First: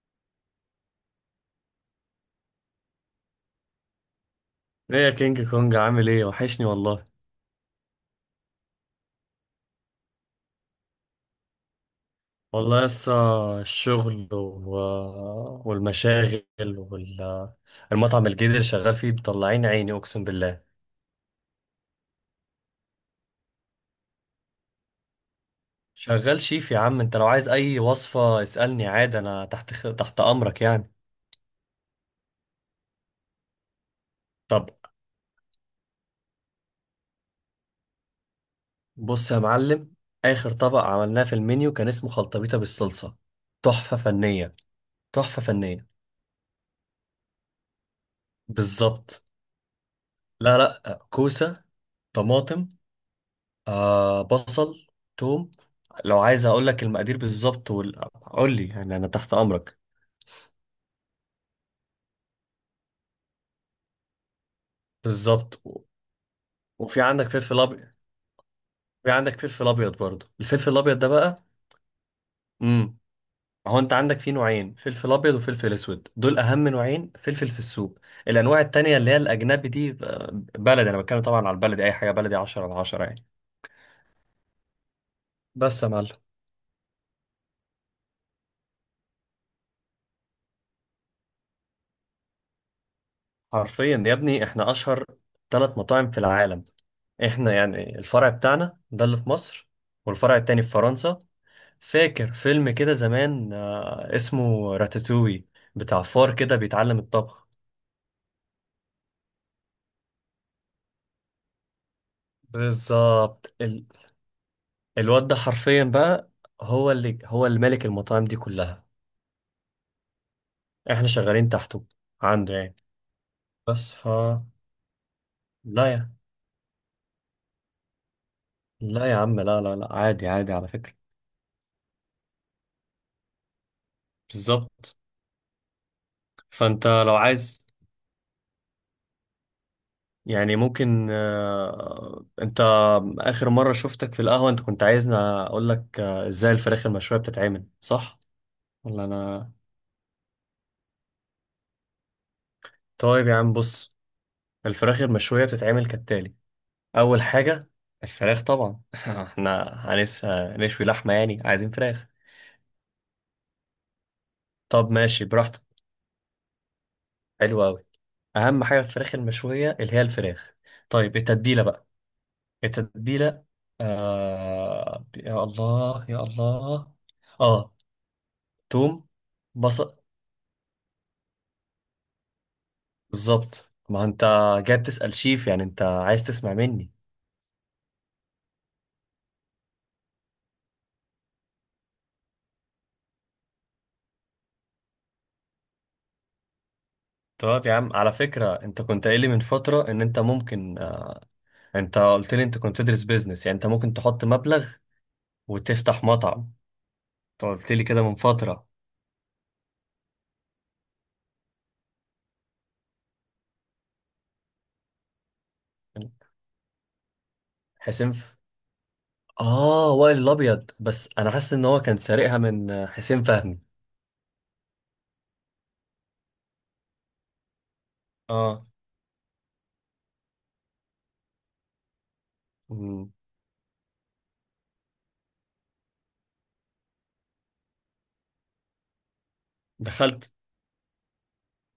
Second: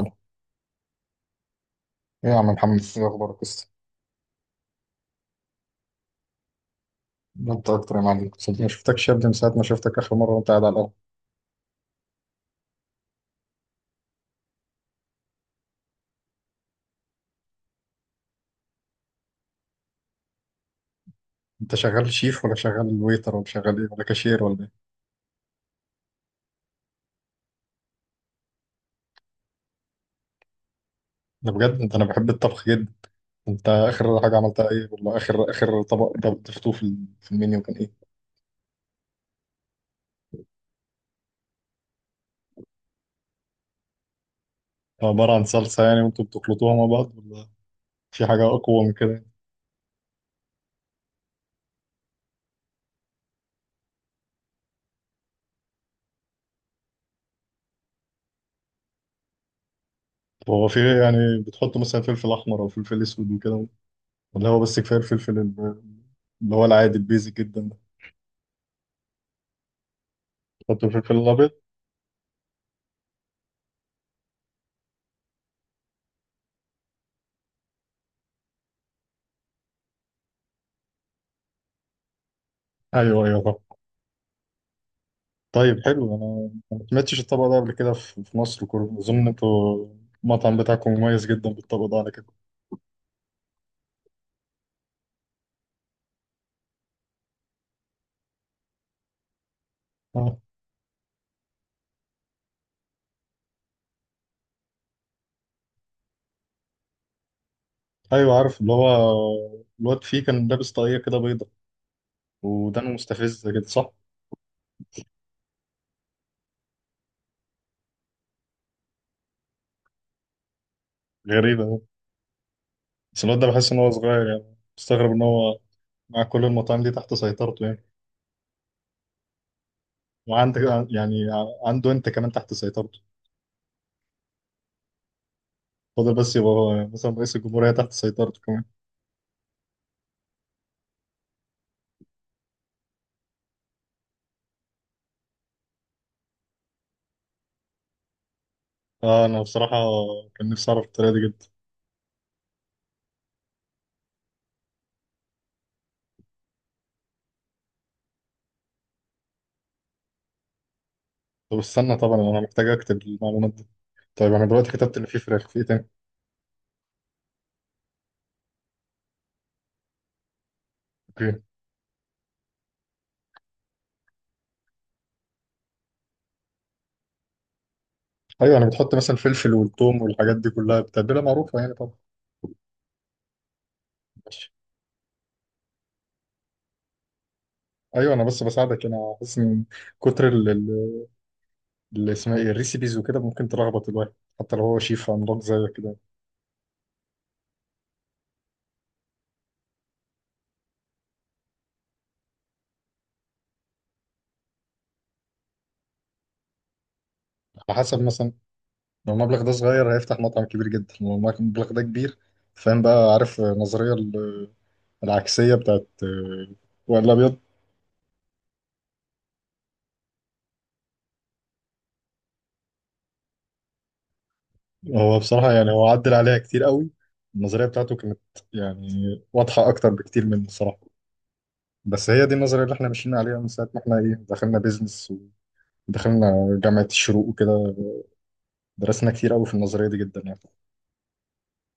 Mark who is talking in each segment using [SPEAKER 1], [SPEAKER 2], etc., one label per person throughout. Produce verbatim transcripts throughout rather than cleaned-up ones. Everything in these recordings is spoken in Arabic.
[SPEAKER 1] ايه؟ يا عم محمد، ايه اخبارك لسه؟
[SPEAKER 2] ايه يا كينج كونج عامل ايه وحشني والله.
[SPEAKER 1] ده انت اكتر يا معلم، صدق ما شفتكش يا ابني من ساعه ما شفتك اخر مره وانت قاعد على القهوه.
[SPEAKER 2] والله لسه الشغل و... والمشاغل والمطعم الجديد اللي شغال فيه مطلعين عيني اقسم بالله.
[SPEAKER 1] انت شغال شيف ولا شغال ويتر ولا شغال ايه ولا كاشير ولا ايه؟
[SPEAKER 2] شغال شيف يا عم. انت لو عايز اي وصفة اسألني عادي، انا تحت خ... تحت امرك يعني.
[SPEAKER 1] انا بجد انت، انا بحب الطبخ جدا. انت اخر حاجه
[SPEAKER 2] طب
[SPEAKER 1] عملتها ايه، ولا اخر اخر طبق انت ضفتوه في ال- في المنيو كان ايه؟
[SPEAKER 2] بص يا معلم، اخر طبق عملناه في المنيو كان اسمه خلطبيطة بالصلصة. تحفة فنية
[SPEAKER 1] عباره
[SPEAKER 2] تحفة
[SPEAKER 1] عن صلصه
[SPEAKER 2] فنية.
[SPEAKER 1] يعني وانتوا بتخلطوها مع بعض، ولا في حاجه اقوى من
[SPEAKER 2] بالظبط.
[SPEAKER 1] كده؟
[SPEAKER 2] لا لا، كوسة، طماطم، آه بصل، توم. لو عايز اقول لك المقادير بالظبط وال... قول لي يعني انا تحت امرك.
[SPEAKER 1] طب هو في إيه يعني؟ بتحطوا مثلا فلفل احمر او فلفل اسود وكده، ولا هو بس كفايه الفلفل
[SPEAKER 2] بالظبط و...
[SPEAKER 1] ال- اللي هو العادي
[SPEAKER 2] وفي عندك
[SPEAKER 1] البيزك جدا
[SPEAKER 2] فلفل
[SPEAKER 1] ده؟
[SPEAKER 2] ابيض. في عندك فلفل ابيض برضه، الفلفل
[SPEAKER 1] بتحطوا
[SPEAKER 2] الابيض
[SPEAKER 1] الفلفل
[SPEAKER 2] ده بقى.
[SPEAKER 1] الابيض؟
[SPEAKER 2] امم هو انت عندك فيه نوعين، فلفل ابيض وفلفل اسود، دول اهم نوعين فلفل في السوق. الانواع التانية اللي هي الاجنبي دي آه، بلدي. انا بتكلم طبعا على البلدي، اي حاجه بلدي عشرة على عشرة
[SPEAKER 1] ايوه
[SPEAKER 2] يعني.
[SPEAKER 1] ايوه. طيب
[SPEAKER 2] بس يا معلم،
[SPEAKER 1] حلو، انا أنا ما سمعتش الطبق ده قبل كده في في مصر كله، اظن انتوا المطعم بتاعكم مميز جدا بالطبق ده على كده.
[SPEAKER 2] حرفيا يا ابني احنا اشهر ثلاث مطاعم في العالم. احنا يعني الفرع بتاعنا ده اللي في مصر، والفرع
[SPEAKER 1] آه.
[SPEAKER 2] التاني في فرنسا. فاكر فيلم كده زمان آه، اسمه راتاتوي، بتاع فار كده بيتعلم الطبخ.
[SPEAKER 1] ايوه عارف اللي هو الواد فيه كان لابس طاقية كده بيضة، ودانه مستفزة
[SPEAKER 2] بالظبط
[SPEAKER 1] كده،
[SPEAKER 2] ال...
[SPEAKER 1] صح؟
[SPEAKER 2] الواد ده حرفيا بقى هو اللي هو اللي مالك المطاعم دي كلها، احنا شغالين
[SPEAKER 1] غريبة أوي.
[SPEAKER 2] تحته. عنده يعني.
[SPEAKER 1] بس الواد ده بحس ان هو
[SPEAKER 2] بس ف
[SPEAKER 1] صغير، يعني مستغرب ان هو
[SPEAKER 2] لا يا
[SPEAKER 1] مع كل المطاعم دي تحت سيطرته يعني.
[SPEAKER 2] لا يا عم، لا لا لا عادي عادي
[SPEAKER 1] وعندك،
[SPEAKER 2] على فكرة.
[SPEAKER 1] يعني عنده انت كمان تحت سيطرته.
[SPEAKER 2] بالظبط.
[SPEAKER 1] فاضل بس يبقى هو
[SPEAKER 2] فانت
[SPEAKER 1] يعني مثلا
[SPEAKER 2] لو
[SPEAKER 1] رئيس
[SPEAKER 2] عايز
[SPEAKER 1] الجمهورية تحت سيطرته كمان.
[SPEAKER 2] يعني ممكن، آه، انت اخر مرة شفتك في القهوة انت كنت عايزني اقول لك آه، ازاي الفراخ المشوية بتتعمل، صح ولا
[SPEAKER 1] اه، انا
[SPEAKER 2] انا؟
[SPEAKER 1] بصراحة كان نفسي اعرف الطريقة دي جدا.
[SPEAKER 2] طيب يا عم بص، الفراخ المشوية بتتعمل كالتالي: اول حاجة الفراخ طبعا احنا هنس هنشوي لحمة يعني
[SPEAKER 1] طب
[SPEAKER 2] عايزين
[SPEAKER 1] استنى،
[SPEAKER 2] فراخ.
[SPEAKER 1] طبعا انا محتاج اكتب المعلومات دي. طيب انا دلوقتي
[SPEAKER 2] طب
[SPEAKER 1] كتبت ان في
[SPEAKER 2] ماشي
[SPEAKER 1] فراخ، في
[SPEAKER 2] براحتك،
[SPEAKER 1] ايه تاني؟
[SPEAKER 2] حلو قوي. اهم حاجة في الفراخ المشوية اللي هي الفراخ. طيب
[SPEAKER 1] اوكي.
[SPEAKER 2] التتبيلة بقى، التتبيلة. آه... يا الله يا الله. اه
[SPEAKER 1] ايوه، انا بتحط
[SPEAKER 2] توم،
[SPEAKER 1] مثلا فلفل
[SPEAKER 2] بصل.
[SPEAKER 1] والثوم والحاجات دي كلها، بتتبيله معروفه يعني طبعا.
[SPEAKER 2] بالظبط، ما انت
[SPEAKER 1] ماشي.
[SPEAKER 2] جاي بتسأل شيف يعني انت عايز تسمع مني.
[SPEAKER 1] ايوه، انا بس بساعدك، انا حاسس ان كتر ال- ال- اللي اسمها ايه الريسيبيز وكده ممكن تلخبط الواحد، حتى لو هو شيف عملاق زيك كده.
[SPEAKER 2] طب يا عم، على فكرة انت كنت قايل لي من فترة ان انت ممكن اه، انت قلت لي انت كنت تدرس بيزنس، يعني انت ممكن تحط مبلغ وتفتح مطعم. انت قلت
[SPEAKER 1] على
[SPEAKER 2] لي كده
[SPEAKER 1] حسب،
[SPEAKER 2] من
[SPEAKER 1] مثلا
[SPEAKER 2] فترة.
[SPEAKER 1] لو المبلغ ده صغير هيفتح مطعم كبير جدا، لو المبلغ ده كبير. فاهم بقى؟ عارف النظريه ال- العكسيه بتاعت آه، وائل الابيض.
[SPEAKER 2] حسين ف... اه وائل الابيض. بس انا حاسس ان هو كان سارقها من اه، حسين فهمي.
[SPEAKER 1] هو بصراحه يعني هو عدل عليها كتير قوي. النظريه بتاعته كانت
[SPEAKER 2] اه.
[SPEAKER 1] يعني واضحه اكتر بكتير من الصراحه، بس هي دي النظرية اللي احنا
[SPEAKER 2] مم.
[SPEAKER 1] ماشيين عليها من ساعة ما احنا ايه دخلنا بيزنس ودخلنا جامعة الشروق وكده. درسنا كتير قوي في النظرية دي جدا
[SPEAKER 2] دخلت.
[SPEAKER 1] يعني.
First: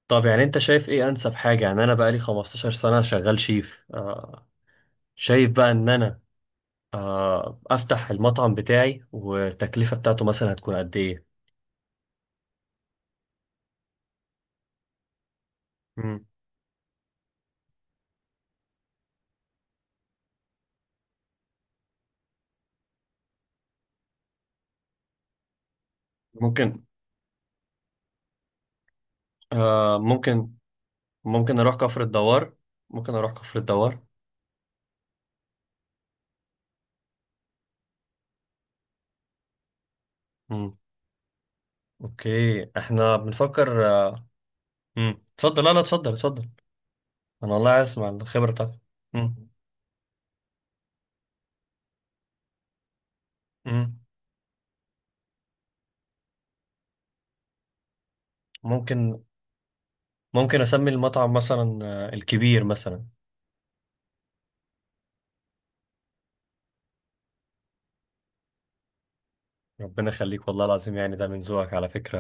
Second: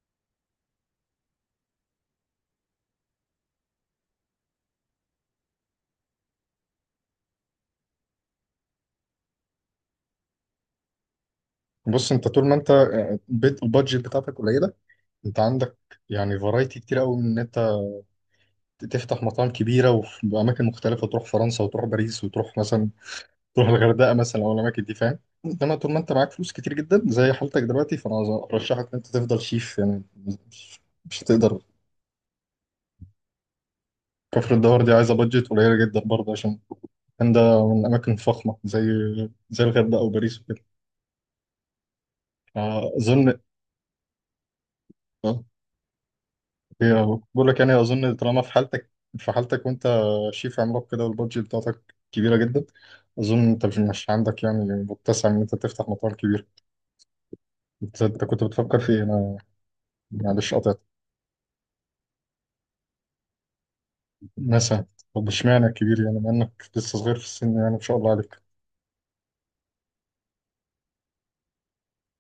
[SPEAKER 2] طب يعني انت شايف ايه انسب حاجة؟ يعني انا بقالي خمستاشر سنة شغال شيف آه. شايف بقى ان انا آه، افتح المطعم بتاعي والتكلفة بتاعته مثلا هتكون قد ايه؟
[SPEAKER 1] بص انت طول ما انت بيت- البادجت بتاعتك قليلة، انت عندك
[SPEAKER 2] مم.
[SPEAKER 1] يعني فرايتي كتير قوي من ان انت تفتح مطاعم كبيرة وفي أماكن مختلفة، تروح فرنسا وتروح باريس وتروح مثلا، تروح الغردقة مثلا أو الأماكن دي فاهم. انما طول ما انت معاك فلوس كتير
[SPEAKER 2] ممكن،
[SPEAKER 1] جدا زي حالتك دلوقتي فانا ارشحك ان انت تفضل شيف
[SPEAKER 2] آه،
[SPEAKER 1] يعني.
[SPEAKER 2] ممكن.
[SPEAKER 1] مش هتقدر.
[SPEAKER 2] ممكن اروح كفر الدوار، ممكن اروح كفر الدوار.
[SPEAKER 1] كفر الدوار دي عايزة بادجت قليلة جدا برضه، عشان كان ده من أماكن فخمة زي زي الغردقة أو باريس وكده.
[SPEAKER 2] مم. اوكي، احنا
[SPEAKER 1] أظن
[SPEAKER 2] بنفكر آه، مم.
[SPEAKER 1] آه،
[SPEAKER 2] اتفضل، لا لا اتفضل اتفضل.
[SPEAKER 1] هي بقول
[SPEAKER 2] انا
[SPEAKER 1] لك
[SPEAKER 2] والله
[SPEAKER 1] يعني،
[SPEAKER 2] عايز اسمع
[SPEAKER 1] أظن طالما
[SPEAKER 2] الخبرة
[SPEAKER 1] في
[SPEAKER 2] بتاعتك.
[SPEAKER 1] حالتك، في
[SPEAKER 2] مم.
[SPEAKER 1] حالتك وأنت شيف عملاق كده والبادجت بتاعتك كبيرة جدا. أظن أنت مش
[SPEAKER 2] مم.
[SPEAKER 1] مش عندك يعني متسع إن أنت تفتح مطار كبير. أنت أنت كنت بتفكر في إيه؟
[SPEAKER 2] ممكن.
[SPEAKER 1] أنا معلش
[SPEAKER 2] ممكن
[SPEAKER 1] قطعت.
[SPEAKER 2] اسمي المطعم مثلا آه، الكبير مثلا.
[SPEAKER 1] مثلا. طب إشمعنى كبير يعني، مع إنك لسه صغير في السن يعني ما شاء الله عليك.
[SPEAKER 2] ربنا يخليك، والله العظيم يعني ده من ذوقك على فكرة.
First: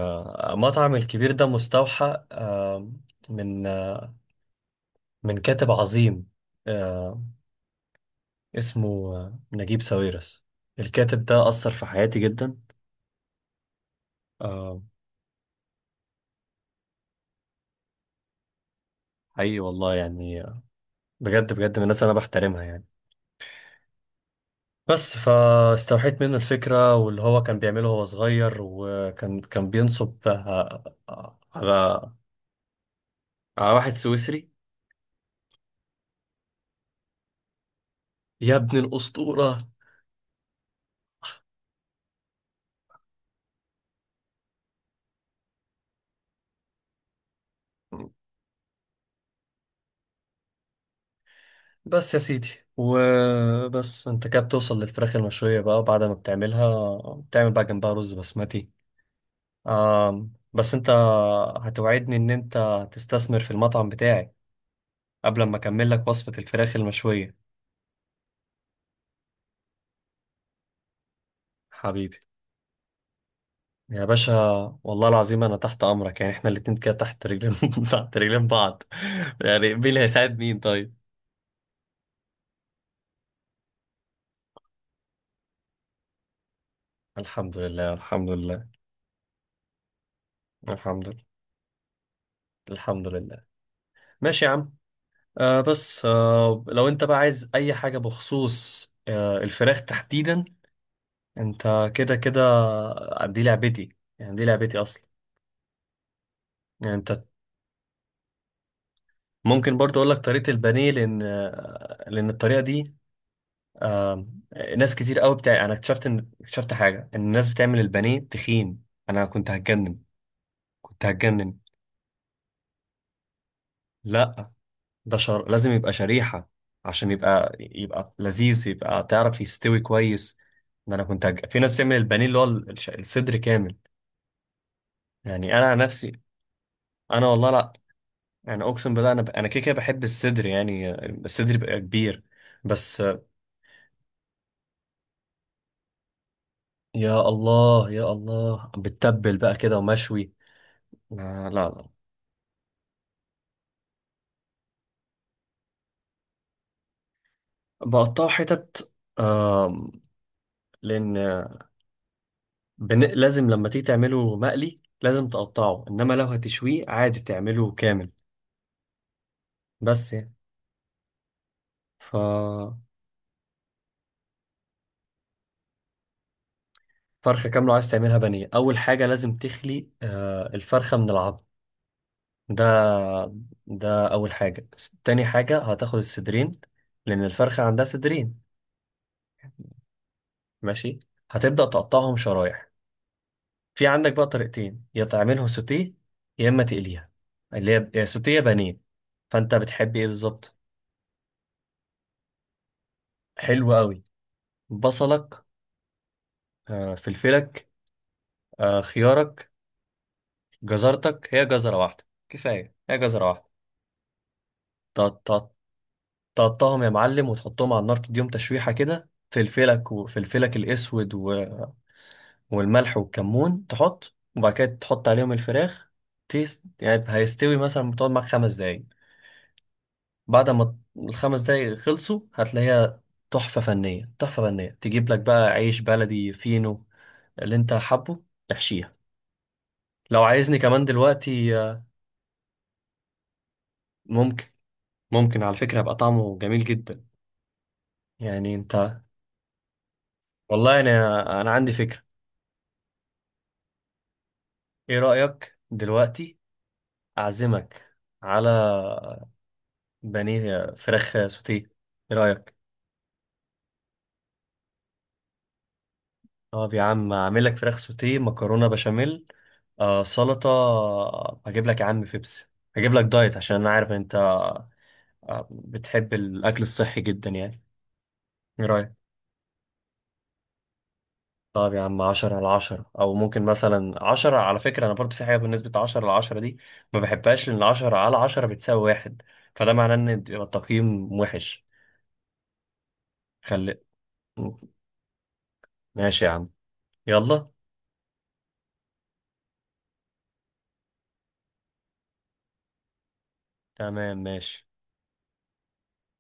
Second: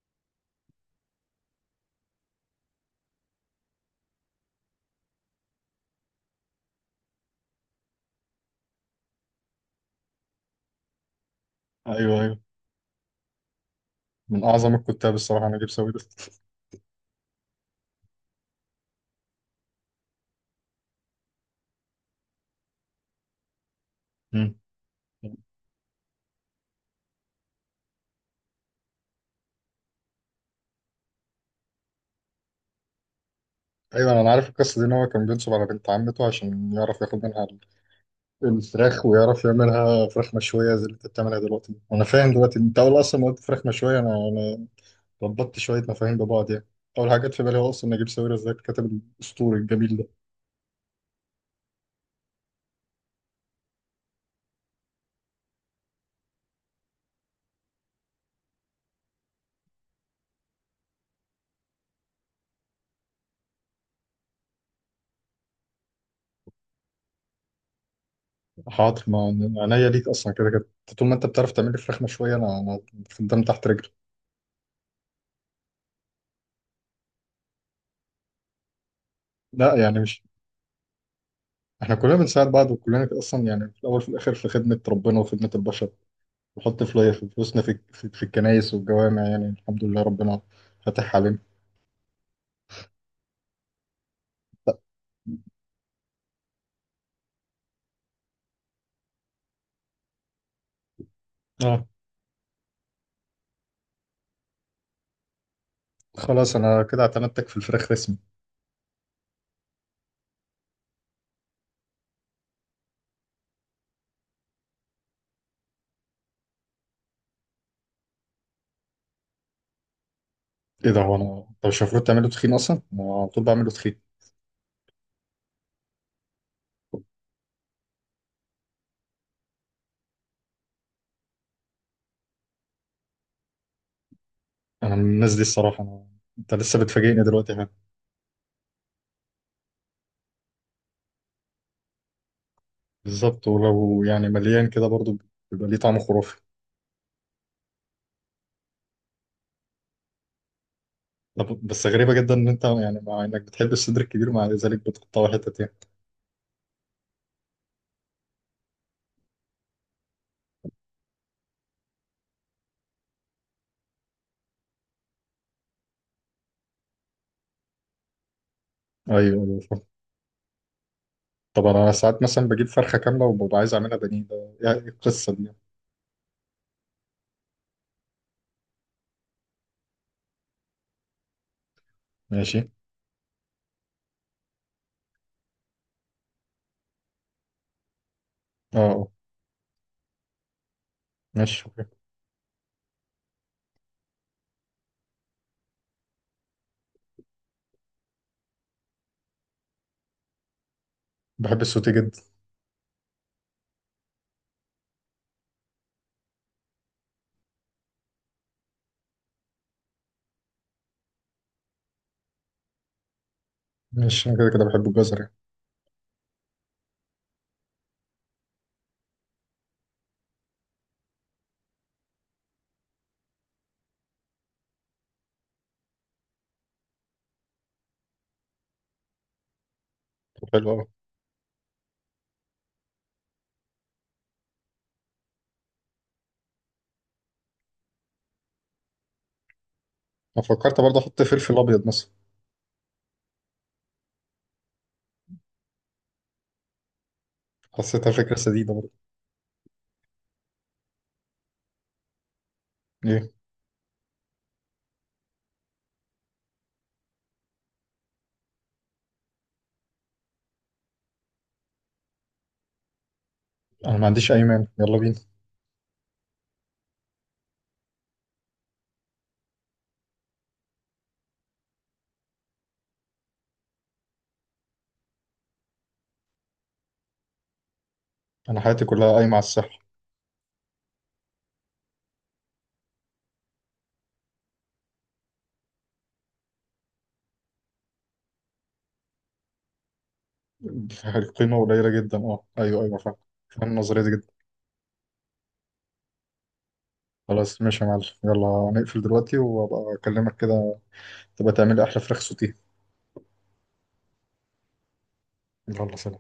[SPEAKER 2] آه، مطعم الكبير ده مستوحى، آه، من آه، من كاتب عظيم، آه، اسمه آه، نجيب ساويرس. الكاتب ده أثر في حياتي
[SPEAKER 1] أيوه أيوه.
[SPEAKER 2] جدا.
[SPEAKER 1] من أعظم
[SPEAKER 2] آه،
[SPEAKER 1] الكتاب الصراحة نجيب ساويرس.
[SPEAKER 2] حقيقي والله يعني، آه، بجد بجد من الناس اللي أنا بحترمها يعني. بس فاستوحيت منه الفكرة، واللي هو كان بيعمله وهو صغير وكان كان بينصب آه، آه، على على واحد
[SPEAKER 1] ايوه انا عارف
[SPEAKER 2] سويسري.
[SPEAKER 1] القصه دي، ان هو كان بينصب على بنت عمته عشان يعرف ياخد منها
[SPEAKER 2] يا ابن
[SPEAKER 1] الفراخ، ويعرف
[SPEAKER 2] الأسطورة.
[SPEAKER 1] يعملها فراخ مشويه زي اللي انت بتعملها دلوقتي. وانا فاهم دلوقتي، انت اول اصلا ما قلت فراخ مشويه انا انا ربطت شويه مفاهيم ببعض يعني. اول حاجه جت في بالي هو اصلا نجيب ساويرس، ازاي الكاتب الاسطوري الجميل ده.
[SPEAKER 2] بس يا سيدي، وبس انت كده بتوصل للفراخ المشوية بقى، بعد ما بتعملها بتعمل بقى جنبها رز بسمتي. آم، بس انت هتوعدني ان انت تستثمر في المطعم بتاعي قبل ما اكمل لك وصفة الفراخ المشوية.
[SPEAKER 1] حاضر، ما عينيا ليك اصلا كده كده. طول ما انت بتعرف تعمل لي فراخ
[SPEAKER 2] حبيبي،
[SPEAKER 1] مشويه انا انا خدام تحت رجلي.
[SPEAKER 2] يا باشا، والله العظيم انا تحت امرك. يعني احنا الاتنين كده تحت رجلين تحت رجلين بعض. يعني
[SPEAKER 1] لا
[SPEAKER 2] مين
[SPEAKER 1] يعني
[SPEAKER 2] اللي
[SPEAKER 1] مش،
[SPEAKER 2] هيساعد مين طيب؟
[SPEAKER 1] احنا كلنا بنساعد بعض وكلنا اصلا يعني في الاول وفي الاخر في خدمه ربنا وخدمه البشر. نحط فلاير في
[SPEAKER 2] الحمد
[SPEAKER 1] فلوسنا في
[SPEAKER 2] لله
[SPEAKER 1] في, في
[SPEAKER 2] الحمد لله.
[SPEAKER 1] الكنايس والجوامع يعني الحمد لله ربنا
[SPEAKER 2] الحمد
[SPEAKER 1] فاتح
[SPEAKER 2] لله.
[SPEAKER 1] علينا.
[SPEAKER 2] الحمد لله. ماشي يا عم. آه بس آه لو انت بقى عايز اي حاجة بخصوص آه الفراخ تحديدا،
[SPEAKER 1] اه.
[SPEAKER 2] انت كده كده آه، دي لعبتي. يعني دي لعبتي اصلا.
[SPEAKER 1] خلاص انا
[SPEAKER 2] يعني
[SPEAKER 1] كده
[SPEAKER 2] انت
[SPEAKER 1] اعتمدتك في الفراخ رسمي.
[SPEAKER 2] ممكن برضه اقول لك طريقه البانيه، لان آه، لان الطريقه دي آه، ناس كتير قوي بتاع. انا اكتشفت ان اكتشفت حاجه ان الناس بتعمل البانيه تخين. انا كنت هتجنن،
[SPEAKER 1] ايه ده؟
[SPEAKER 2] كنت
[SPEAKER 1] هو انا،
[SPEAKER 2] هتجنن.
[SPEAKER 1] انت مش المفروض تعمله تخين اصلا؟ انا على طول بعمله تخين.
[SPEAKER 2] لا، ده شر... لازم يبقى شريحه عشان يبقى يبقى لذيذ، يبقى تعرف يستوي كويس. ده انا كنت هج... في ناس بتعمل البانيه اللي هو الش- الصدر كامل.
[SPEAKER 1] انا من الناس دي
[SPEAKER 2] يعني انا عن
[SPEAKER 1] الصراحه، انا
[SPEAKER 2] نفسي،
[SPEAKER 1] انت لسه بتفاجئني
[SPEAKER 2] انا والله
[SPEAKER 1] دلوقتي ها.
[SPEAKER 2] لا. يعني اقسم بالله انا ب... انا كده كده بحب الصدر يعني، الصدر بيبقى كبير بس.
[SPEAKER 1] بالظبط، ولو يعني مليان كده برضو بيبقى ليه طعم خرافي.
[SPEAKER 2] يا الله يا الله، بتتبل بقى كده ومشوي. ما-
[SPEAKER 1] طب
[SPEAKER 2] لا
[SPEAKER 1] بس
[SPEAKER 2] لا.
[SPEAKER 1] غريبه جدا ان انت، يعني مع انك بتحب الصدر الكبير مع ذلك بتقطعه حتت يعني.
[SPEAKER 2] بقطعه حتت آم، لأن بن... لازم لما تيجي تعمله مقلي لازم تقطعه، إنما لو هتشويه عادي تعمله كامل.
[SPEAKER 1] ايوه ايوه فاهم.
[SPEAKER 2] بس يعني.
[SPEAKER 1] طب انا
[SPEAKER 2] ف
[SPEAKER 1] ساعات مثلا بجيب فرخه كامله وببقى عايز اعملها بانيه، ده يعني إيه القصه دي يعني؟
[SPEAKER 2] فرخة كاملة عايز تعملها بانيه، أول حاجة لازم تخلي آه، الفرخة من العظم.
[SPEAKER 1] ماشي.
[SPEAKER 2] ده ده أول حاجة. تاني حاجة هتاخد الصدرين، لأن الفرخة عندها صدرين.
[SPEAKER 1] اه اه.
[SPEAKER 2] ماشي.
[SPEAKER 1] ماشي.
[SPEAKER 2] هتبدأ تقطعهم شرايح. في عندك بقى طريقتين، يا تعملها سوتيه يا اما تقليها، اللي هي يا سوتيه يا بانيه. فانت بتحب ايه بالظبط؟
[SPEAKER 1] بحب السوتي جدا.
[SPEAKER 2] حلو قوي. بصلك، آه، فلفلك، آه، خيارك، جزرتك. هي جزره واحده كفايه، هي جزره واحده.
[SPEAKER 1] ماشي، انا كده كده بحب الجزر
[SPEAKER 2] تق-
[SPEAKER 1] يعني.
[SPEAKER 2] تق- تقطعهم يا معلم وتحطهم على النار، تديهم تشويحه كده، فلفلك وفلفلك الاسود و- والملح والكمون تحط، وبعد كده تحط عليهم الفراخ. تيست يعني هيستوي، مثلا بتقعد معاك خمس دقايق.
[SPEAKER 1] طب
[SPEAKER 2] بعد
[SPEAKER 1] حلو
[SPEAKER 2] ما
[SPEAKER 1] قوي.
[SPEAKER 2] الخمس دقايق خلصوا هتلاقيها تحفة فنية تحفة فنية. تجيب لك بقى عيش بلدي فينو اللي انت حابه، تحشيها. لو
[SPEAKER 1] انا
[SPEAKER 2] عايزني
[SPEAKER 1] فكرت
[SPEAKER 2] كمان
[SPEAKER 1] برضه احط فلفل
[SPEAKER 2] دلوقتي
[SPEAKER 1] ابيض
[SPEAKER 2] آه،
[SPEAKER 1] مثلا.
[SPEAKER 2] ممكن، ممكن على فكرة يبقى طعمه جميل جدا.
[SPEAKER 1] حسيتها فكره
[SPEAKER 2] يعني
[SPEAKER 1] سديده برضه.
[SPEAKER 2] انت، والله انا انا عندي فكرة.
[SPEAKER 1] ايه؟
[SPEAKER 2] ايه رأيك دلوقتي، اعزمك على بانيه فراخ سوتيه، ايه رأيك؟
[SPEAKER 1] انا ما عنديش اي مانع، يلا بينا.
[SPEAKER 2] طب يا عم، اعمل لك فراخ سوتيه، مكرونة بشاميل، آه سلطة، هجيب لك يا عم بيبسي، هجيب لك دايت عشان انا عارف انت آه، بتحب الأكل الصحي جدا يعني.
[SPEAKER 1] انا
[SPEAKER 2] ايه
[SPEAKER 1] حياتي
[SPEAKER 2] رأيك؟
[SPEAKER 1] كلها قايمه على الصحه.
[SPEAKER 2] طب يا عم، عشرة على عشرة. أو ممكن مثلا عشرة، على فكرة أنا برضو في حاجة بالنسبة عشرة على عشرة دي ما بحبهاش، لأن عشرة على عشرة بتساوي واحد، فده معناه إن يبقى التقييم وحش.
[SPEAKER 1] القيمه قليله جدا، اه ايوه ايوه فاهم. فاهم
[SPEAKER 2] خلي.
[SPEAKER 1] النظريه دي جدا.
[SPEAKER 2] ماشي يا عم، يلا.
[SPEAKER 1] خلاص ماشي يا معلم، يلا نقفل دلوقتي وابقى اكلمك كده. تبقى تعملي احلى فراخ سوتيه.
[SPEAKER 2] تمام ماشي.
[SPEAKER 1] يلا سلام.